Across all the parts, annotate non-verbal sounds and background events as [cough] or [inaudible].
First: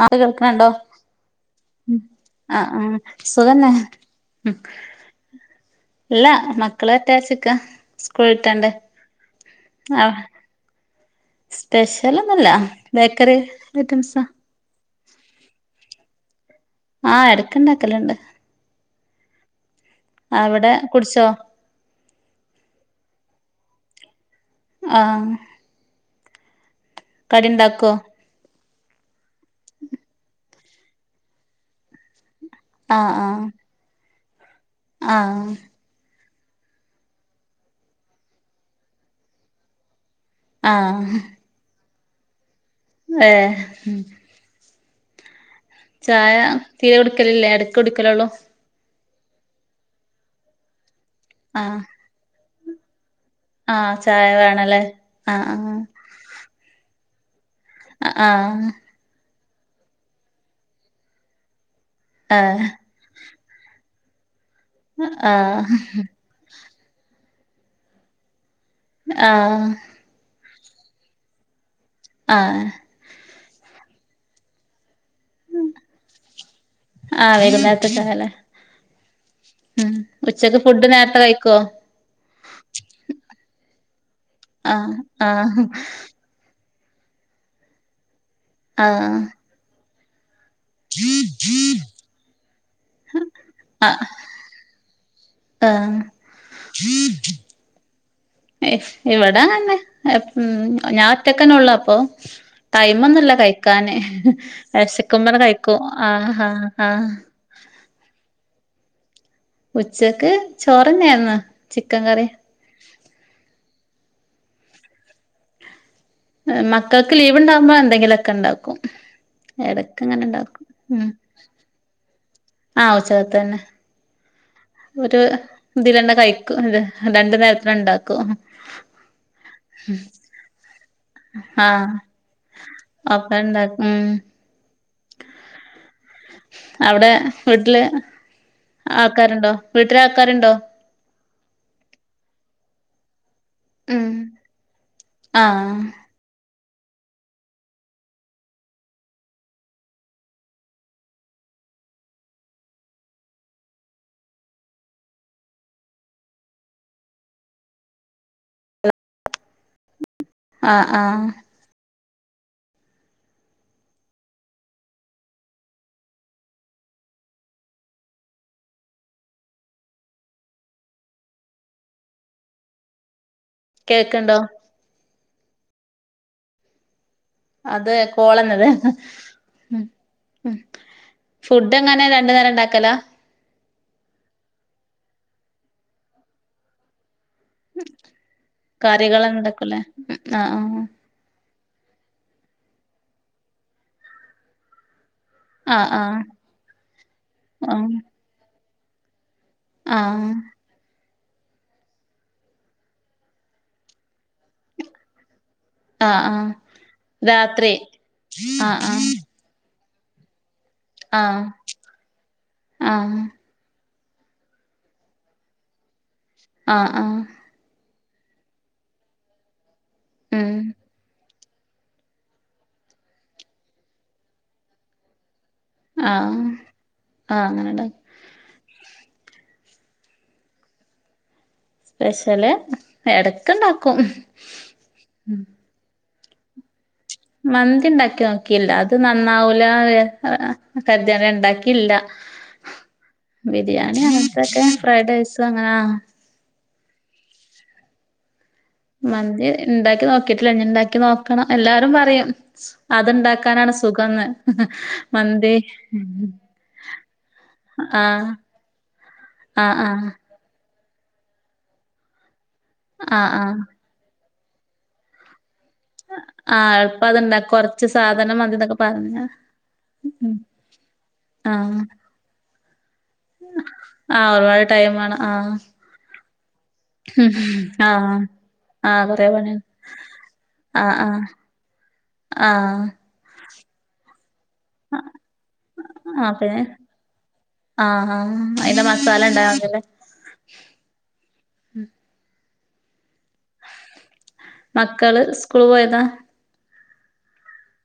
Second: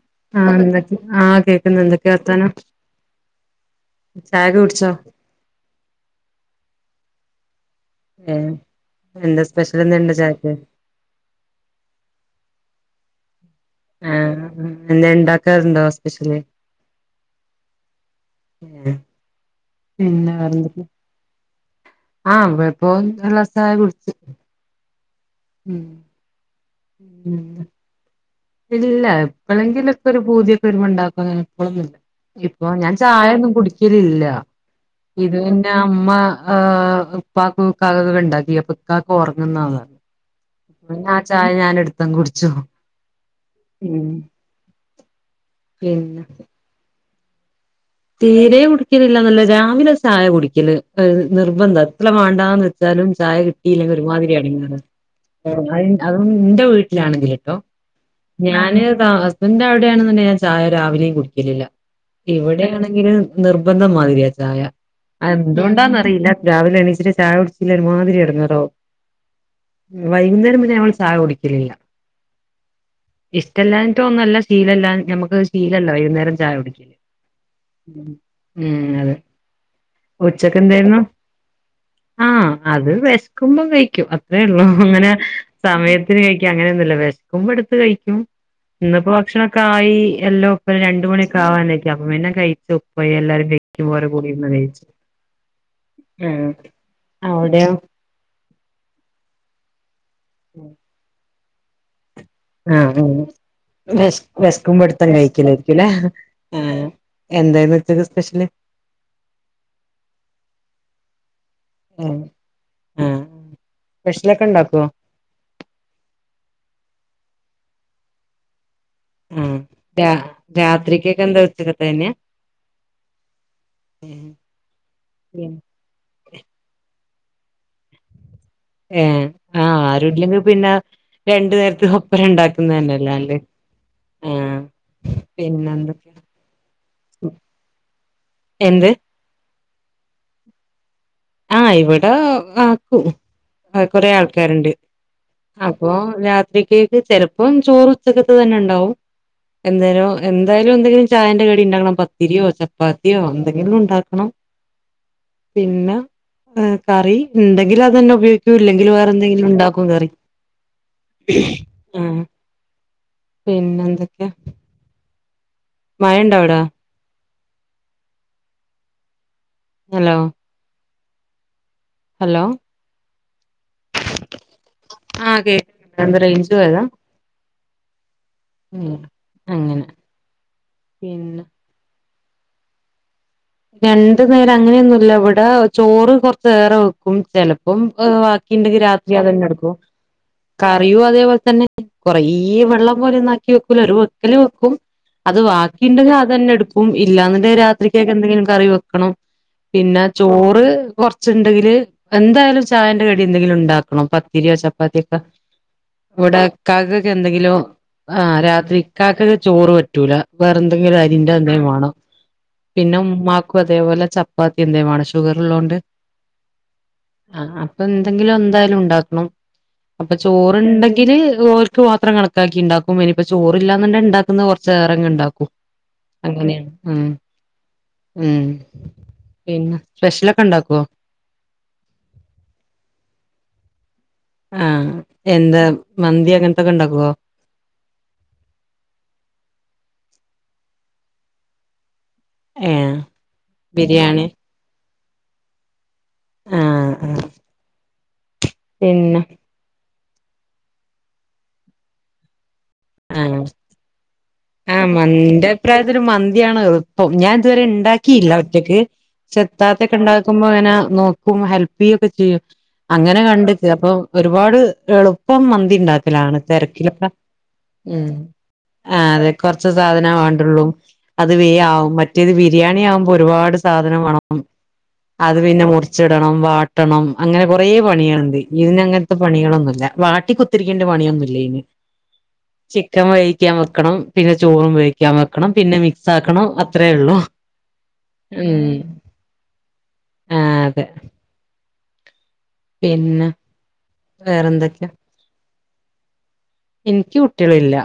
അത് ആഹ് കേൾക്കണണ്ടോ എന്തൊക്ക ആഹ് കേക്കുന്ന്ണ്ട് എന്തൊക്കെ വർത്താനം ആ ആ സുഖന്നെ ഉം ചായക്കെ കുടിച്ചോ ഇല്ല മക്കള് വരട്ടെവച്ച് നിക്കാ ഏഹ് എന്താ സ്പെഷ്യൽ എന്തോ ണ്ടൊ ചായക്ക് സ്പെഷ്യൽ ഒന്നൂല്ല ബേക്കറി ഐറ്റംസാ ആഹ് എന്തേലും ഇണ്ടാക്കാറുണ്ടോ സ്പെഷ്യല് ആഹ് എടക്ക്ണ്ടാക്കലുണ്ട് [unintelligible] പിന്നെ ആഹ് അവിടെ വേറെന്തൊക്കെ കുടിച്ചോ ആഹ് ഇവിടെപ്പം [unintelligible] കുടിച്ച് ആഹ് ഉം [unintelligible] ഇണ്ടാക്കോ ഇല്ല എപ്പളെങ്കിലൊക്കൊരു പൂതിയക്കരുമ്പ ഇണ്ടാക്കു [unintelligible] എപ്പളൊന്നുല്ല പ്പൊ ഞാൻ ആ ആ ചായൊന്നും കുടിക്കലില്ല ഇത് പിന്ന ആ അമ്മ ഉപ്പക്കുക്ക [unintelligible] ഇണ്ടാക്കിയപ്പ്ക്ക ഉറങ്ങുന്നതാണ് [unintelligible] ആ ഇന്നാ ചായ ഞാനെടുത്തങ് കുടിച്ചു എഹ് ഉം പിന്നെ ചായ തീരെ കുടിക്കലില്ലേ അട് തീരേ കുടിക്കലില്ലന്നല്ല രാവിലെ ചായ കുടിക്കല് ആ നിർബന്ത ല്ല വേണ്ടാന്ന് വെച്ചാലും ചായ ആ കിട്ടില്ലെങ്കില് ചായ ഒരുമാതിരി എടങ്ങേറ് വേണല്ലേ ആ ആ അതും ഇന്റ വീട്ടിലാണെങ്കില്ട്ടോ ആ ഞാന് ഹസ്ബന്റ് ന്റെ അവിടെയാണ്ന്ന്ണ്ടെങ്കി ഞാൻ ചായ രാവിലെയും കുടിക്കലില്ല ആ ഇവിടെയാണ് ങ്കില് നിർബന്ധം മാരിയ ചായ എന്തുകൊണ്ടാന്നറിയില്ലാ രാവിലെ എണീച്ചിട്ട് ചായ കുടിച്ചില്ലെങ്കി ഒരുമാതിരി എടങ്ങേറാവും ആഹ് വൈകുന്നേരം പിന്നെ നമ്മള് ചായ കുടിക്കലില്ല ആഹ് ഇഷ്ടല്ലാഞ്ഞിട്ടോന്നവല്ല ശീലല്ല ഞമ്മക്ക് ശീലല്ല വൈകുന്നേരം ചായ കുടിക്കല് ആഹ് വൈകുന്നേര ഉം അതെ ഉം ഉച്ചക്ക് ഫുഡ് ഉച്ചക്കെന്തായിരുന്നു നേരത്തെ കയിക്കോ ആഹ് അത് വേശ്ക്കുമ്പോ കയിക്കും അത്രേ ഉള്ളൂ ആഹ് അങ്ങനെ ആഹ് സമയത്തിന് കയി ക്ക അങ്ങനെയൊന്നുല്ല വെശ്ക്കുമ്പോ എടുത്ത് കയിക്കും ഇന്ന്പ്പോ ആഹ് ഭക്ഷണോക്കായി എല്ലോ [unintelligible] രണ്ട്‌ മണിയൊക്ക ആവാക്ക അപ്പ പിന്നെ കയിച്ചു പോയി എല്ലാരും കയ്ക്കുമ്പോ ആഹ് അവര്ടെ കൂടെയിരുന്ന് കയ്ച് ആഹ് ഉം അവ്ടെയോ [unintelligible] ഇവിടാങ്ങന്നെഉം ഞാഒറ്റക്കന്നൊള്ളൊ അപ്പൊ ആഹ് ആഹ് ടൈമൊന്നുല്ല കഴിക്കാന് വെശ് വെശക്കുമ്പോ എടുത്തങ്ങ് വെശക്കുമ്പണ്ട് കഴിക്കും കഴിക്കലായിരിക്കുംല്ലേ? ആഹ് ആഹ് ആഹ് എന്തായിരുന്നു ഉച്ചക്ക് സ്പെഷ്യല് ഉച്ചക്ക് ചോറന്നേർന്ന് ചിക്കൻ കറി ആഹ് സ്പെഷ്യലൊക്കെ ഇണ്ടാക്കോ? മക്കൾക്ക് ലീവ് ഇണ്ടാവുമ്പോ എന്തെങ്കിലൊക്കെ ഇണ്ടാക്കും ഉം രാ രാത്രിക്കെക്കെ എന്താ ഉച്ചക്കത്തന്നെ? ആഹ് ഉച്ചക്കത്തന്നെ ഉം ഒരു ഇതിലെന്ന കയിക്കും രണ്ടു നേരത്തിന് ഇണ്ടാക്കോ? ഏഹ് ആഹ് ആരുല്ലെങ്കി പിന്നെ രണ്ടു ആഹ് നേരത്ത്ക്കൊപ്പര ണ്ടാക്കുന്നന്നെല്ലെ ഒക്കെ നല്ലേ? ഇണ്ടാക്കും ഉം ആഹ് പിന്നെന്തെ അവിടെ വീട്ടില് എന്ത് ആൾക്കാര്ണ്ടോ? വീട്ടിലാൾക്കാരുണ്ടോ? ആഹ് ഇവിടെ നാത്തു ആഹ് ഉം കൊറെ ആൾക്കാര്ണ്ട് ആഹ് അപ്പോ രാത്രിക്കേക്ക് ചെലപ്പം ചോറുച്ചക്ക്ത്തെന്നെ ഇണ്ടാവും എന്തായാലോ എന്തായാലും എന്തെങ്കിലും ചായന്റെ കടി ഉണ്ടാക്കണം പത്തിരിയോ ചപ്പാത്തിയോ എന്തെങ്കിലും ഉണ്ടാക്കണം പിന്നെ? ഉം കറി ഇണ്ടെങ്കില് അതന്നെ ഉപയോഗിക്കൂ ഇല്ലെങ്കിൽ വേറെന്തെങ്കിലും ഉണ്ടാക്കും കറി ആഹ് ആഹ് ആഹ് പിന്നെന്തൊക്കെ? മഴണ്ടവിടെ? ഹലോ ഹലോ കേൾക്ക്ണ്ടോ ആഹ് കേക്ക്ണ്ട് എന്താ റേഞ്ച് പോയതാ? അതെ കോളെന്നെത്. ഉം മ് അങ്ങനെ പിന്നെ ഫുഡെങ്ങനെ രണ്ടു നേരംണ്ടാക്കല. രണ്ടു ന്നേരം അങ്ങനെയൊന്നുല്ല ഇവിടെ ചോറ് കൊറചേറെ വെക്കും. ചെല--ഉ പ്പം വാക്കിണ്ടെങ്കി രാത്രി കറികള് അതന്നെ ഇടുക്കും ഇണ്ടാക്കൂലേ ആഹ് കറിയും അതേപോലെ തന്നെ കൊറേ വെള്ളം പോലെയൊന്നാക്കി വെക്കൂല ഒരു വെക്കല് വെക്കും. അത് ആഹ് വാക്കിണ്ടെങ്കി അതെന്നെടുക്കും ഇല്ലാന്നിണ്ടെങ്കി ആഹ് രാത്രിക്കാക് എന്തെങ്കിലും കറി വെക്കണം. ആഹ് പിന്ന ആഹ് ചോറ് കൊറ ച്ച്ണ്ടെങ്കില് എന്തായാലും ചായന്റെ കടി എന്തെങ്കിലും ഉണ്ടാക്കണം. പത്തിരിയോ ചപ്പാത്തിയൊക്കെ ആഹ് ഇവിടെ ആഹ് ഇക്കാക്കൊക്കെന്തെങ്കിലും രാത്രി ആ രാത്രി ആഹ് ഇക്കാക്ക് ചോറ് പറ്റൂല. വേറെന്തെങ്കിലും അരിന്റെ ആഹ് എന്തേലും വേണം. ആഹ് പിന്നെ ആഹ് ഉമ്മാക്കും അതേപോലെ ചപ്പാത്തി എന്തേ ലുംവേണം ഷുഗറ്ള്ളോണ്ട്. ആഹ് ആഹ് ആ അപ്പൊ എന്തെങ്കിലും എന്തായാലും ഉണ്ടാക്കണം അപ്പൊ ഉം ചോറുണ്ടെങ്കില്. ഓല്ക്ക് മാത്രം കണക്കാക്കി ഇണ്ടാക്കും. എന്നിപ്പ ചോറില്ലാന്നുണ്ടെ ഇണ്ടാക്കുന്നത് കുറച്ചേറങ്ങ്ണ്ടാക്കും. ആഹ് ആഹ് അങ്ങനെണ്ട ഉം പിന്നെ സ്പെഷ്യലൊക്കെ ഉണ്ടാക്കുവോ. പെഷ്യല് എടക്ക്‌ണ്ടാക്കും. ആ എന്താ മന്തി അങ്ങനത്തെ ഒക്കെണ്ടാക്കുവോ? മന്തിണ്ടാക്കി നോക്കില്ല അത് നന്നാവൂല ആ കരുതി ഇണ്ടാക്കില്ല. ഏഹ് ബിരിയാണി അങ്ങനത്തക്കെ ഫ്രൈഡ് റൈസ് അങ്ങനാ ഹാ ആഹ് പിന്നെ മന്തി ഇണ്ടാക്കി നോക്കിട്ടില്ല ഇനി ഇണ്ടാക്കി നോക്കണം. എല്ലാരും പറയും. ആഹ് അത്ണ്ടാക്കാനാണ് സുഖന്ന്. ആഹ് മ്മ് ഇന്റെ അഭിപ്രായത്തില് മന്തിയാണ് എളുപ്പം ഞാൻ ഇതുവരെ ആഹ് ഇണ്ടാക്കിയില്ല ഒറ്റക്ക്. ച ആഹ് തത്ത ആഹ് യൊക്കെണ്ടാക്കുമ്പോ അങ്ങനെ നോക്കും ഹെല്പിയ്യൊക്കെ ചെയ്യും. അങ്ങനെ ആഹ് ആഹ് കണ്ടിക്ക്‌ അപ്പൊ ഒരുപാട് എളുപ്പം മന്തി ഇണ്ടാ--ഉ ലാണ് ആഹ് തെരക്കിലിപ്പ എളുപ്പം അത്ണ്ടാ കൊറച്ച് മ്മ് സാധനം മതിന്നൊക്കെ ആ പറഞ്ഞ് അതെ കുറച്ച് സാധന വേണ്ടുള്ളു അത് വേ ആഹ് ആവു മറ്റേത് ബിരിയാണിയാവുമ്പോ ഒരുപാട് സാധനം ആഹ് വേണം. ഒരുപാട് ടൈം വേണം അത് ആഹ് പിന്നെ മുറിച്ചിടണം വാ ട്ടണം അങ്ങനെ കുറേ ആഹ് പണിയളുണ്ട്. ആഹ് ഇയിനങ്ങത്തെ കൊറേ പണിയാണ് പണികളൊന്നുല്ല വാട്ടി കുത്തിരിക്കണ്ട ആഹ് പണിയൊന്നുല്ല ഇതിന്.. ആഹ് ചിക്കൻ വേവിക്കാൻ വെക്കണം. പിന്നെ ചോറും വേവിക്കാൻ വെക്കണം. പിന്നെ മിക്സാക്കണം. അത്രേയൊള്ളു. ആ ആഹ് അയിന്റെ മസാല ഇണ്ടാ അങ്ങനെ ആ അതെ പിന്നെ വേറെന്തൊക്കെയാ മക്കള് സ്കൂള് പോയതാ ഇനിക്ക് കുട്ടികളില്ല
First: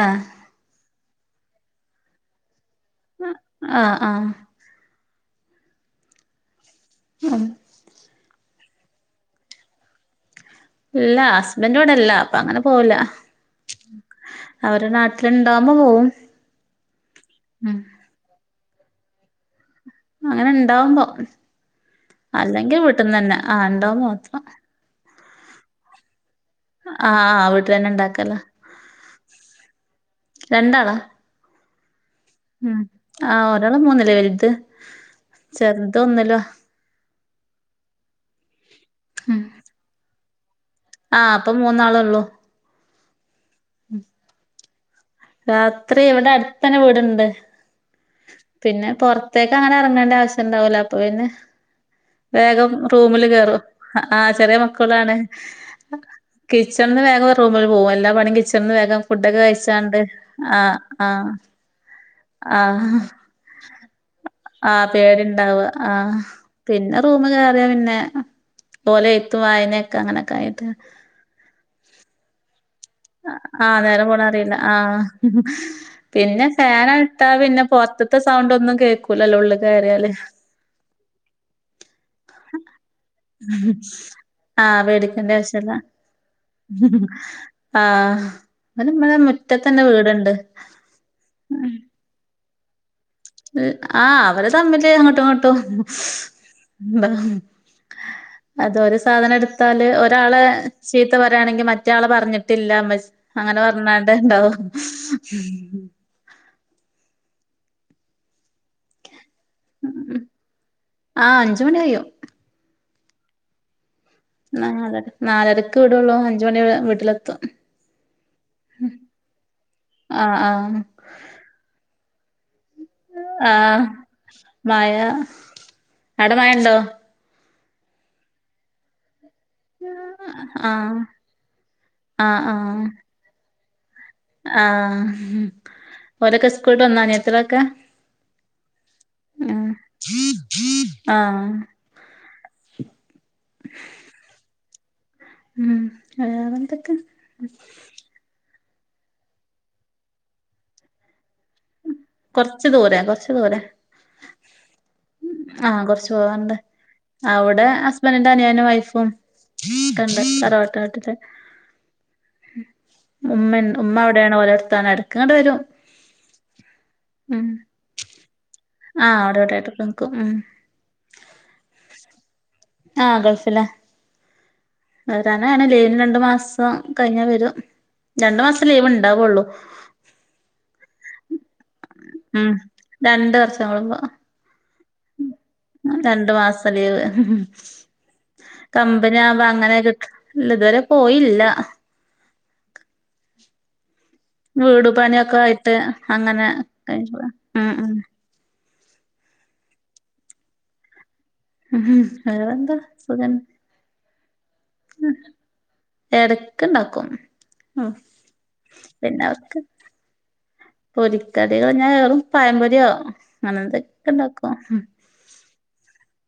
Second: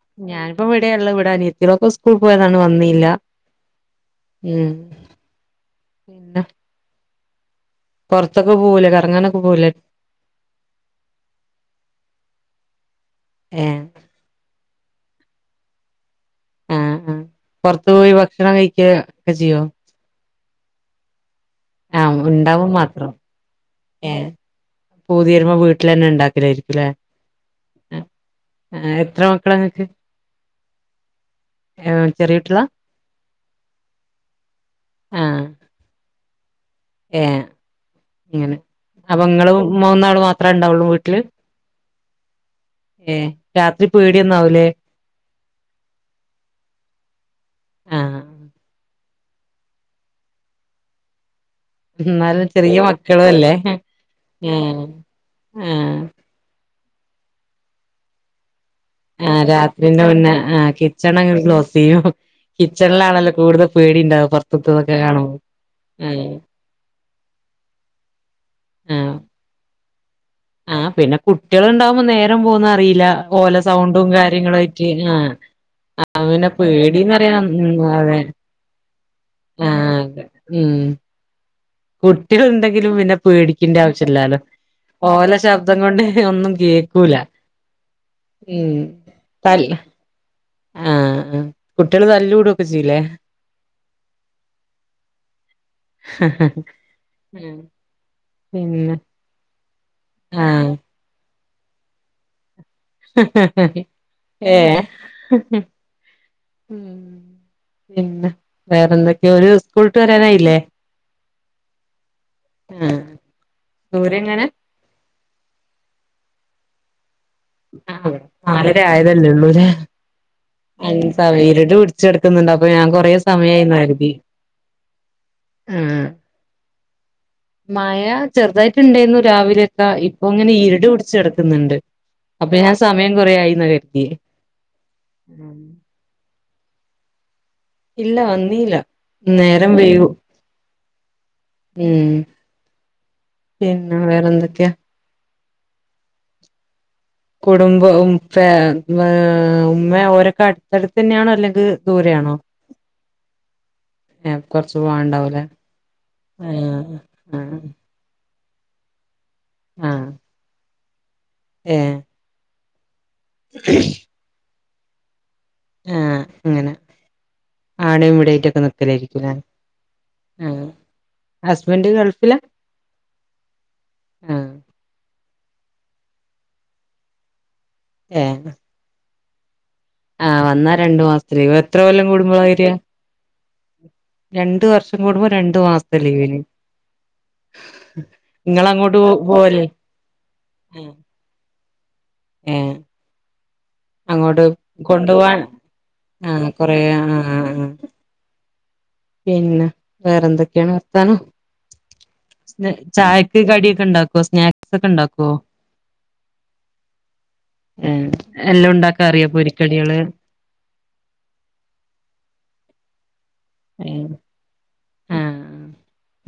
ആഹ് ഞാനിപ്പോ ഇവിടെയാള്ളത്. ഇവിടെ അനിയത്തീടൊക്കെ സ്കൂള് പോയതാണ്. വന്നി ല്ല ആഹ് ആഹ് മ്മ് പിന്നെ ആഹ് പൊറത്തൊക്കെ പോവുലെ കറങ്ങാനൊക്കെ പോവൂലെ? ഇല്ല ഹസ്ബന്റിവിടെല്ല അപ്പൊ അങ്ങനെ പോവൂല. ഏഹ് അവര് നാട്ടിലുണ്ടാവകവുമ്പോ പോവും. ആ ആഹ് ഉം പൊറത്തു പോയി ഭക്ഷണം കഴിക്കുക ഒക്കെ ചെയ്യോ? അങ്ങനെണ്ടാവുമ്പോ ആഹ് ഉണ്ടാവുമ്പോ അല്ലെങ്കി മാത്രം വീട്ട്ന്നന്നെ ആ ഇണ്ടാവമ്പോ മാത്രം. പൂതിവരുമ്പോ വീട്ടിലെന്നെ ഇണ്ടാക്കയിരി ആഹ്, ആഹ്‌, വീട്ടിലെന്നെ ഇണ്ടാക്കലാ ആഹ്‌, എത്ര മക്കളാ നിങ്ങൾക്ക് രണ്ട് ആൾ. ആഹ്‌, ചെറിയുട്ടി ഉം, ആഹ്‌, ഒരാള് മൂന്നില വലുത് ആഹ് ചെറുത് ഒന്നിലും ഏഹ്, ഇങ്ങനെ. അപ്പ നിങ്ങള് മൂന്നാള് മാത്രെ ഉണ്ടാവുളു വീ ആഹ്, അപ്പം മൂന്നാളൊ ള്ളൂ. ഏഹ്, രാത്രി പേടി ഒന്നാവുലേ? രാത്രി ഇവ്ട അടുത്തൊക്കെ വീട്ണ്ട് ആഹ് പിന്ന, പൊറത്തേക്ക് അങ്ങനെ എറങ്ങണ്ട ആവശ്യണ്ടാവൂല അപ്പ പിന്നെ എന്നാലും വേഗം ചെറിയ റൂമില് മക്കളും അല്ലേ കെറും. അ, ആഹ്, ചെറിയ മക്കളാണ് ആഹ് കിച്ചൺന്ന് വേഗം റൂമിൽ പോവും. എല്ലാ പണിയും കിച്ചൺന്ന് വേഗം ഫുഡൊക്കെ ആഹ്‌, കഴിച്ചാണ്ട് രാത്രിന്റെ മുന്നേ ആഹ്‌ ആഹ് ആഹ് കിച്ചണങ്ങ് ക്ലോസ് ചെയ്യും. കിച്ച ത് ആഹ് ഇള്ളാളല്ലേ കൂട്തൽ പേടി ഇണ്ടാവ. പുറമെ ഉള്ളതൊക്കെ കാണുമ്പോ. ഉം പിന്ന റൂമ് കേറിയാ പിന്നെ ഓലെ ആഹ് എഴു ത്തും വായന ഒക്കെ അങ്ങനെ ഒക്കെ ആയിട്ട് ആഹ്, പിന്ന കുട്ടികള് ഉണ്ടാവുമ്പോ നേരം പോകുന്നത് അറിയില്ല. ഓല ആഹ് നേരം സൗണ്ടും പോണ അറിയില്ല കാര്യങ്ങളു ആയിട്ട് ആഹ്, അപ്പോൾ പിന്നെ പേടീന്ന് ഫാനാട്ടാ പറയാം. പിന്നെ ഉം പൊറത്ത്ത്തെ അതെ സൗണ്ട് ഒന്നും കേൾക്കൂല ല്ലോ? ഉള്ള് ആഹ് കെറിയാല് ഉം കുട്ടികള് ഇണ്ടെങ്കിലും പിന്ന പേടിക്കണ്ട ആവശ്യല്ലാ ലൊ ആഹ്, പെടിക്കണ്ട ആവശ്യല്ല. കേക്കൂല ആഹ് ഉം ന്ന് മ്മ് ടെ മു തല്ല് മുറ്റത്തന്നെ വീട്ണ്ട് ആഹ്, കുട്ടികള് തല്ല് കൂടു ഒക്കെ ചെയ്ല്ലേ? ആഹ്, അവര് തമ്മില് അങ്ങോട്ടും ഇങ്ങോട്ടും. മ്പം പിന്നെ അതൊര് സാധനം എടുത്താല് ഒരാളെ ആഹ് ചീത്ത പ ഇവ്ടാണെങ്കി മറ്റെ ആള് പറഞ്ഞിട്ടില്ല ഉമ്മച്ചി അങ്ങന പറഞ്ഞ് ഉണ്ടാവും. ഏഹ് ഉം പിന്നെ വേറെന്തക്കെയ ഒരു സ് ക്കൂള് വിട്ട് വരാനായില്ലേ? ആഹ് അഞ്ച് മണി കഴിയും ആഹ്, ദൂരെ എങ്ങാന നാലര നാലരക്ക് വിടുള്ളൂ. അഞ്ച്മണി അ വീട്ടിലെത്തും ആന്ന് നാലര ആയതല്ലേ ഉള്ളൂ ല്ലേ ആഹ് ആഹ് അഞ്ച് സവെലിട് പിടിച്ച് കടക്ക്ന്നുണ്ട്. അപ്പൊ ഞാൻ കൊർ കൊറേ സമയം ആയിന്ന് ആഹ് കരുതി. മഴ ആഹ് അവിടെ മഴ ഉണ്ടോ? മഴ ചെറുതായിട്ട് ഇണ്ടാര്ന്നു രാവിലെ ദാ ഇപ്പൊ ഇങ്ങനെ ഇരുട് ആഹ് പിടച്ച് കെടക്കുന്നുണ്ട് ആഹ് അപ്പൊ ഞാൻ ആഹ് സമയം കൊറേ ആയിന്ന കര്തിയേ ആഹ്, അവരൊക്കെ സ്കൂള് വിട്ട് വന്നോ. അനിയത്തികളൊക്കെ? ഇല്ല വന്നീല നേരം വൈകും ആഹ് ആഹ് ഉം, പിന്ന വേറെന്തക്കെയാ. ഉം, വേറെ എന്തൊക്കെ കുടുംബ ഉം ഫാമ് വ് ഉമ്മ യൊ അവരൊക്കെ അടുത് ട്ത്ത് തന്നെയാണോ? അല്ലെങ്ക് ഉം കൊറച്ച് ദൂര കൊറച് ദൂര ഏഹ് കൊറച്ച് പോവാണ്ടാവൂലേ ആഹ്, കൊറച്ച് പോവാണ്ട്. ആഹ് ആഹ് അവ്ടെ ഹസ്‌ രണ്ട് അനിയനു വൈഫും ഒക്കെ ആഹ് ഉണ്ട് തറവാട്ട് വീട്ടില്. ഏഹ് ഉമ്മൻ ഉമ്മ അവിടെയാണ് ഓലടുത്താണ് ഇടക്ക് ഇങ്ങോട്ട് വെരും ആ അങ്ങനെ ആണ് ഇവിടായിറ്റൊക്കെ ആഹ് നിക്കലായിരിക്കൂലേ അവിടെ ഇവിടെയായിട്ടൊക്കെ നിക്കും ഉം ആ ഹസ്ബന്റ് ഗൾഫിലാ ആ ഗൾഫിലാ ആഹ് വരാനാണ് ലീവിന് രണ്ടുമാസം കഴിഞ്ഞാവെരും രണ്ടുമാസം ലീവൊണ്ടാവൊള്ളു ആ വന്നാ രണ്ടുമാസത്തെ ലീവ് എത്രകൊല്ലം കൂടുമ്പളാവെര്യ രണ്ടുവർഷം കൂടുമ്പോ രണ്ടുവർഷം കൂടുമ്പോ രണ്ടുമാസത്തെ രണ്ടു ലീവില് മാസം കമ്പനിയാവുമ്പോ അങ്ങനെക്കിട്ട് ഇതുവരെ പോയില്ല ഏ വീടു കൊണ്ടുപോവാൻ പണിയൊക്കെയായിട്ട് അങ്ങനെ ആഹ് കൊറേ ആഹ് കഴിഞ്ഞുടാ ആഹ് ആ ആഹ് അ. പിന്നെ വേറെന്തൊക്കെയാണ് വർത്താനം ഉം വേറെന്താ ചായക്ക് സുഖന്നെ കടിയൊക്കെ ഒണ്ടാ പ്പോ സ്നാക്സൊക്കെ ഒണ്ടാക്കുവോ എടക്കൊണ്ടാക്കും. ആ എല്ലാ ഒണ്ടാക്കാൻ അറിയൊ പൊരിക്കടികള്. പൊരിക്കടികളഞാ വെറും പഴംമ്പൊര്യോ അങ്ങനെതൊക്കെ ഒണ്ടാക്കും. ആ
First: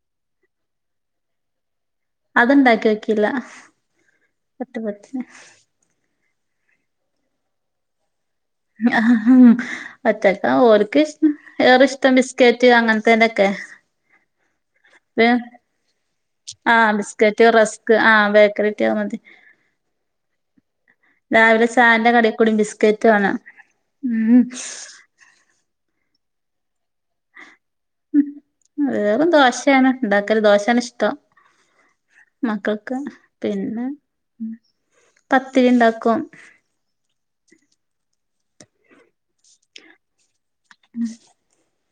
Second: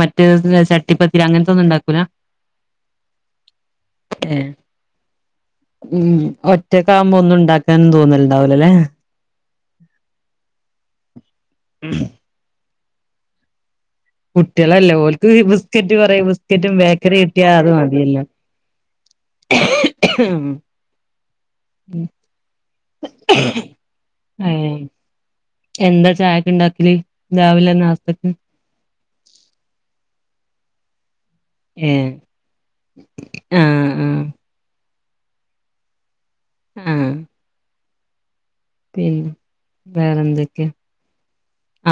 മറ്റേതുഞാ ചട്ടിപ്പത്തിരി അങ്ങനത്തൊന്നും ഉണ്ടാക്കൂല. അതൊണ്ടാക്കി നോക്കിയില്ല ഏഹ് ചട്ടിപ്പത്തിരി ഉം ഒറ്റക്കാവുമ്പോ ഒന്നും ഉണ്ടാക്കാനും തോന്നില ആ ഒറ്റക്കാ ഓർക്കിഷ് ഏറെഇഷ്ടം ബിസ് ക്കേറ്റ് അങ്ങനത്തേന്റൊക്കെ. കുട്ടികളല്ലേ ഓൽക്ക് ബിസ്ക്കറ്റുപറയും ബിസ്കറ്റും ആഹ് ബേക്കറി ബിസ്ക്കറ്റ് കിട്ടിയാ റസ്ക് അതുമതിയല്ലോ. ആഹ് ബേക്കറി കിട്ടിയാ മതി [inaudible] രാവിലെ ചായന്റേ കടിംകൂടി ബിസ്കറ്റുവേണം ഉം. ഏഹ് എന്താ ചായക്കൊണ്ടാക്കല് രാവിലെ ഹസ് ആ വേറേ ദോശയാണ് ഒണ്ടാക്കല് ദോശയാണ് ഇഷ്ടം. ഏ മക്കൾക്ക് പിന്നെ പത്തിരി ഇണ്ടാക്കും. ആ പിന്നെ വേറെന്തൊക്ക്യാ [unintelligible]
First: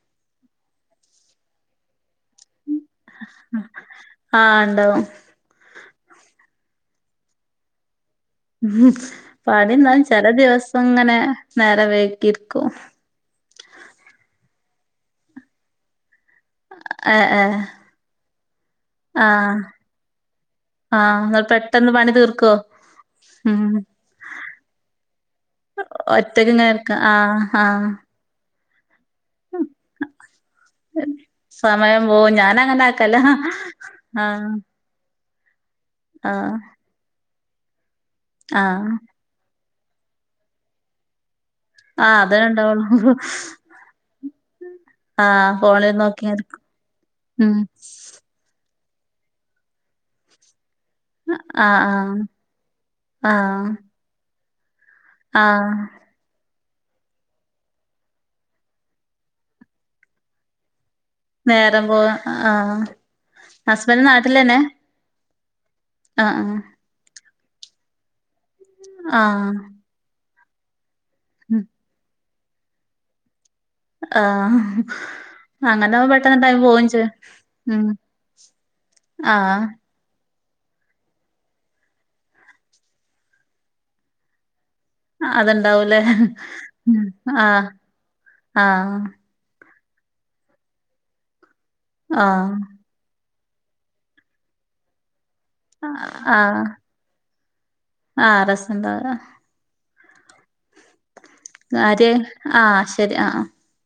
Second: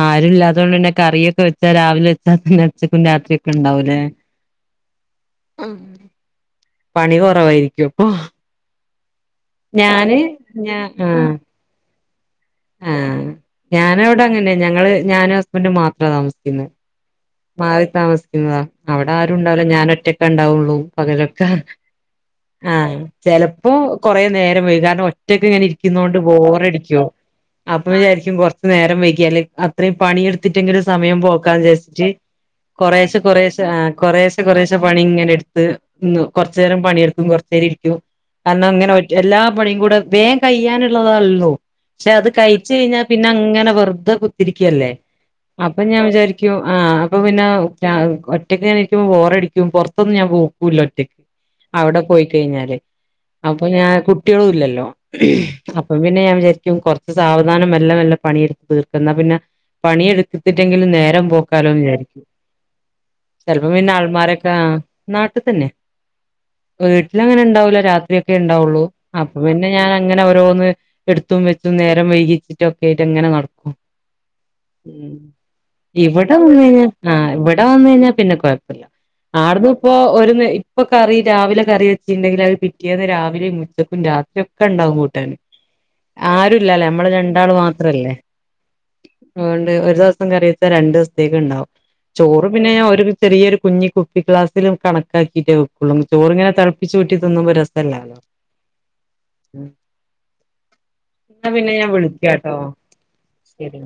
ആരും ഇല്ലാതൊണ്ടന്നെ കറിയൊക്കെ വെച്ചാ രാവിലെ വെച്ചാ തന്നെ ഉച്ചക്കും രാത്രിയൊക്കെയൊണ്ടാവൂലേ. ആ ഉണ്ടാവും പണി കൊറവായിരിക്കും അപ്പൊ. ഉം പണിയെന്നാലും ഞാന് ചെലദിവസങ്ങനെ നേരം വൈകിയിരിക്കും. ആ ഞാനിവിടെ അങ്ങനെയാ ഞങ്ങള് ഞാനും ഹസ്ബൻഡും മാത്രാ താമസിക്കുന്നെ. ഏ ഏ മാറിതാമസിക്കുന്നതാ അവിടെ ആ ആരും ഉണ്ടാവൂല്ല ഞാൻ ഒറ്റൊക്കെണ്ടാവുള്ളൂ പകലൊക്കെ. ഇന്ന് പണിതീർക്കോ. ആ ചെലപ്പോ കൊറെനേരം വൈകും കാരണം ഒറ്റക്കിങ്ങനെ ഇരിക്കുന്നൊണ്ട് ഒറ്റക്ക് ഇങ്ങനെ ബോറടി ഇരിക്ക ആ ഹാ. രിക്കും കൊറച്ചുനേരം വൈകിയാല് അത്രേം പണിയെടുത്തിട്ടെങ്കിലും സമയം സമയം പോക്കാന്നുവിചാരിച്ച് പോവും ഞാൻ അങ്ങനെ ആക്കല്ല കൊറേശെ കൊറേശെ ആ ആ കൊറെശെ കൊറേശ് ച്ച് പണിയിങ്ങനെയെടുത്ത് ആ കൊറച്ചേരം പണിയെടുക്കും കൊറച്ചേരം ഇരിക്കും ആ കാരണം അങ്ങനെയൊരു എല്ലാം പണിയുംകൂടെ വേഗം കയിയാനുള്ളതാണല്ലോ. ആഹ് അതെ. ച്ചയിഞ്ഞാ പിന്നെ അങ്ങനെ വെറുതെ കുത്തിരിക്കല്ലേ. ആ അപ്പൊ ഫോണിൽ ഞാൻ നോക്കി ഇരിക്കും വിചാരികക്കും ആ അപ്പൊ പിനെ ഉം ആഹ് ഒറ്റയ്ക്കിങ്ങനെരിക്കുമ്പോ ബോറടിക്കും പൊറത്തൊന്നും ഞാൻ പോക്കൂല്ലോ ഒറ്റയ്ക്ക്. അവിടെ ആഹ് പോയി കയിഞ്ഞാല് ആഹ് അപ്പൊ ആഹ് ഞാൻ. കുട്ട്യോളുല്ലല്ലോ ആഹ് അപ്പൊ പിന്നെ ഞാൻ വിചാരിക്കും കൊറ. സാവധാനം മെലെ മെലെ പണിയെടുത്ത് തീർക്കന്ന പിന്നെ പണിയെടുക്കത്തിട്ടെങ്കിലും നേരം. നേരം പോവാ ആഹ്‌. ചെലപ്പം പിന്നെ ആൾമാരൊക്കെ ആഹ് നാട്ടിതന്നെ. ആഹ് വീട്ടില അങ്ങനെ ഉണ്ടാവൂല്ല രാത്രിയൊക്കെണ്ടാവൊള്ളൂ അപ്പൊ ആഹ് പിന്നെ ഞാൻ അങ്ങനെ ഓരോന്ന് എട്. ത് നേരം വൈകിച്ചിട്ടൊക്കെയിട്ടങ്ങനെ നടക്കും. ഉം ആഹ്. അങ്ങനെ ഇവിടെ പെട്ടന്ന് ടൈം വന്ന് കഴിഞ്ഞാ പോയിചെയ്യും ആഹ് ഇവിടെ ഉം വന്ന് കഴിഞ്ഞാ പിന്നെ കൊഴപ്പല്ല ആഹ് ആട്ന്ന് ഇപ്പോ ഒരു ഇപ്പൊ കറി രാവിലെ കറി വെച്ചിണ്ടെങ്കിൽ അത് പിറ്റേന്ന് രാവിലെയും ഉച്ചക്കും രാത്രി ഒക്കെ ഉണ്ടാവും കുട്ടാൻ ആഹ് അത്ണ്ടാവൂലേ ആഹ ആഹ. [unintelligible] ദെവസം കറിവെച്ചാ രണ്ടുസത്തേക്ക് ണ്ടാാവും. ചോറ് ആഹ് പിന്നെ ഞാഒര് ചെറിയൊരു കുഞ്ഞി കുപ്പിക്ലാസില് കണക്കാക്കീറ്റെ വെക്കുള്ളു. ചോറിങ്ങനെ ആഹ് തളപ്പിച്ചൂറ്റി തിന്നുമ്പോ രസ ആഹ് രസണ്ടാവ്‌ല മ് എന്നാ പിന്നെ ഞാൻ കാര്യായി വിളിക്കാട്ടോ ആഹ് ശരി ആഹ് ആഹ് ശരി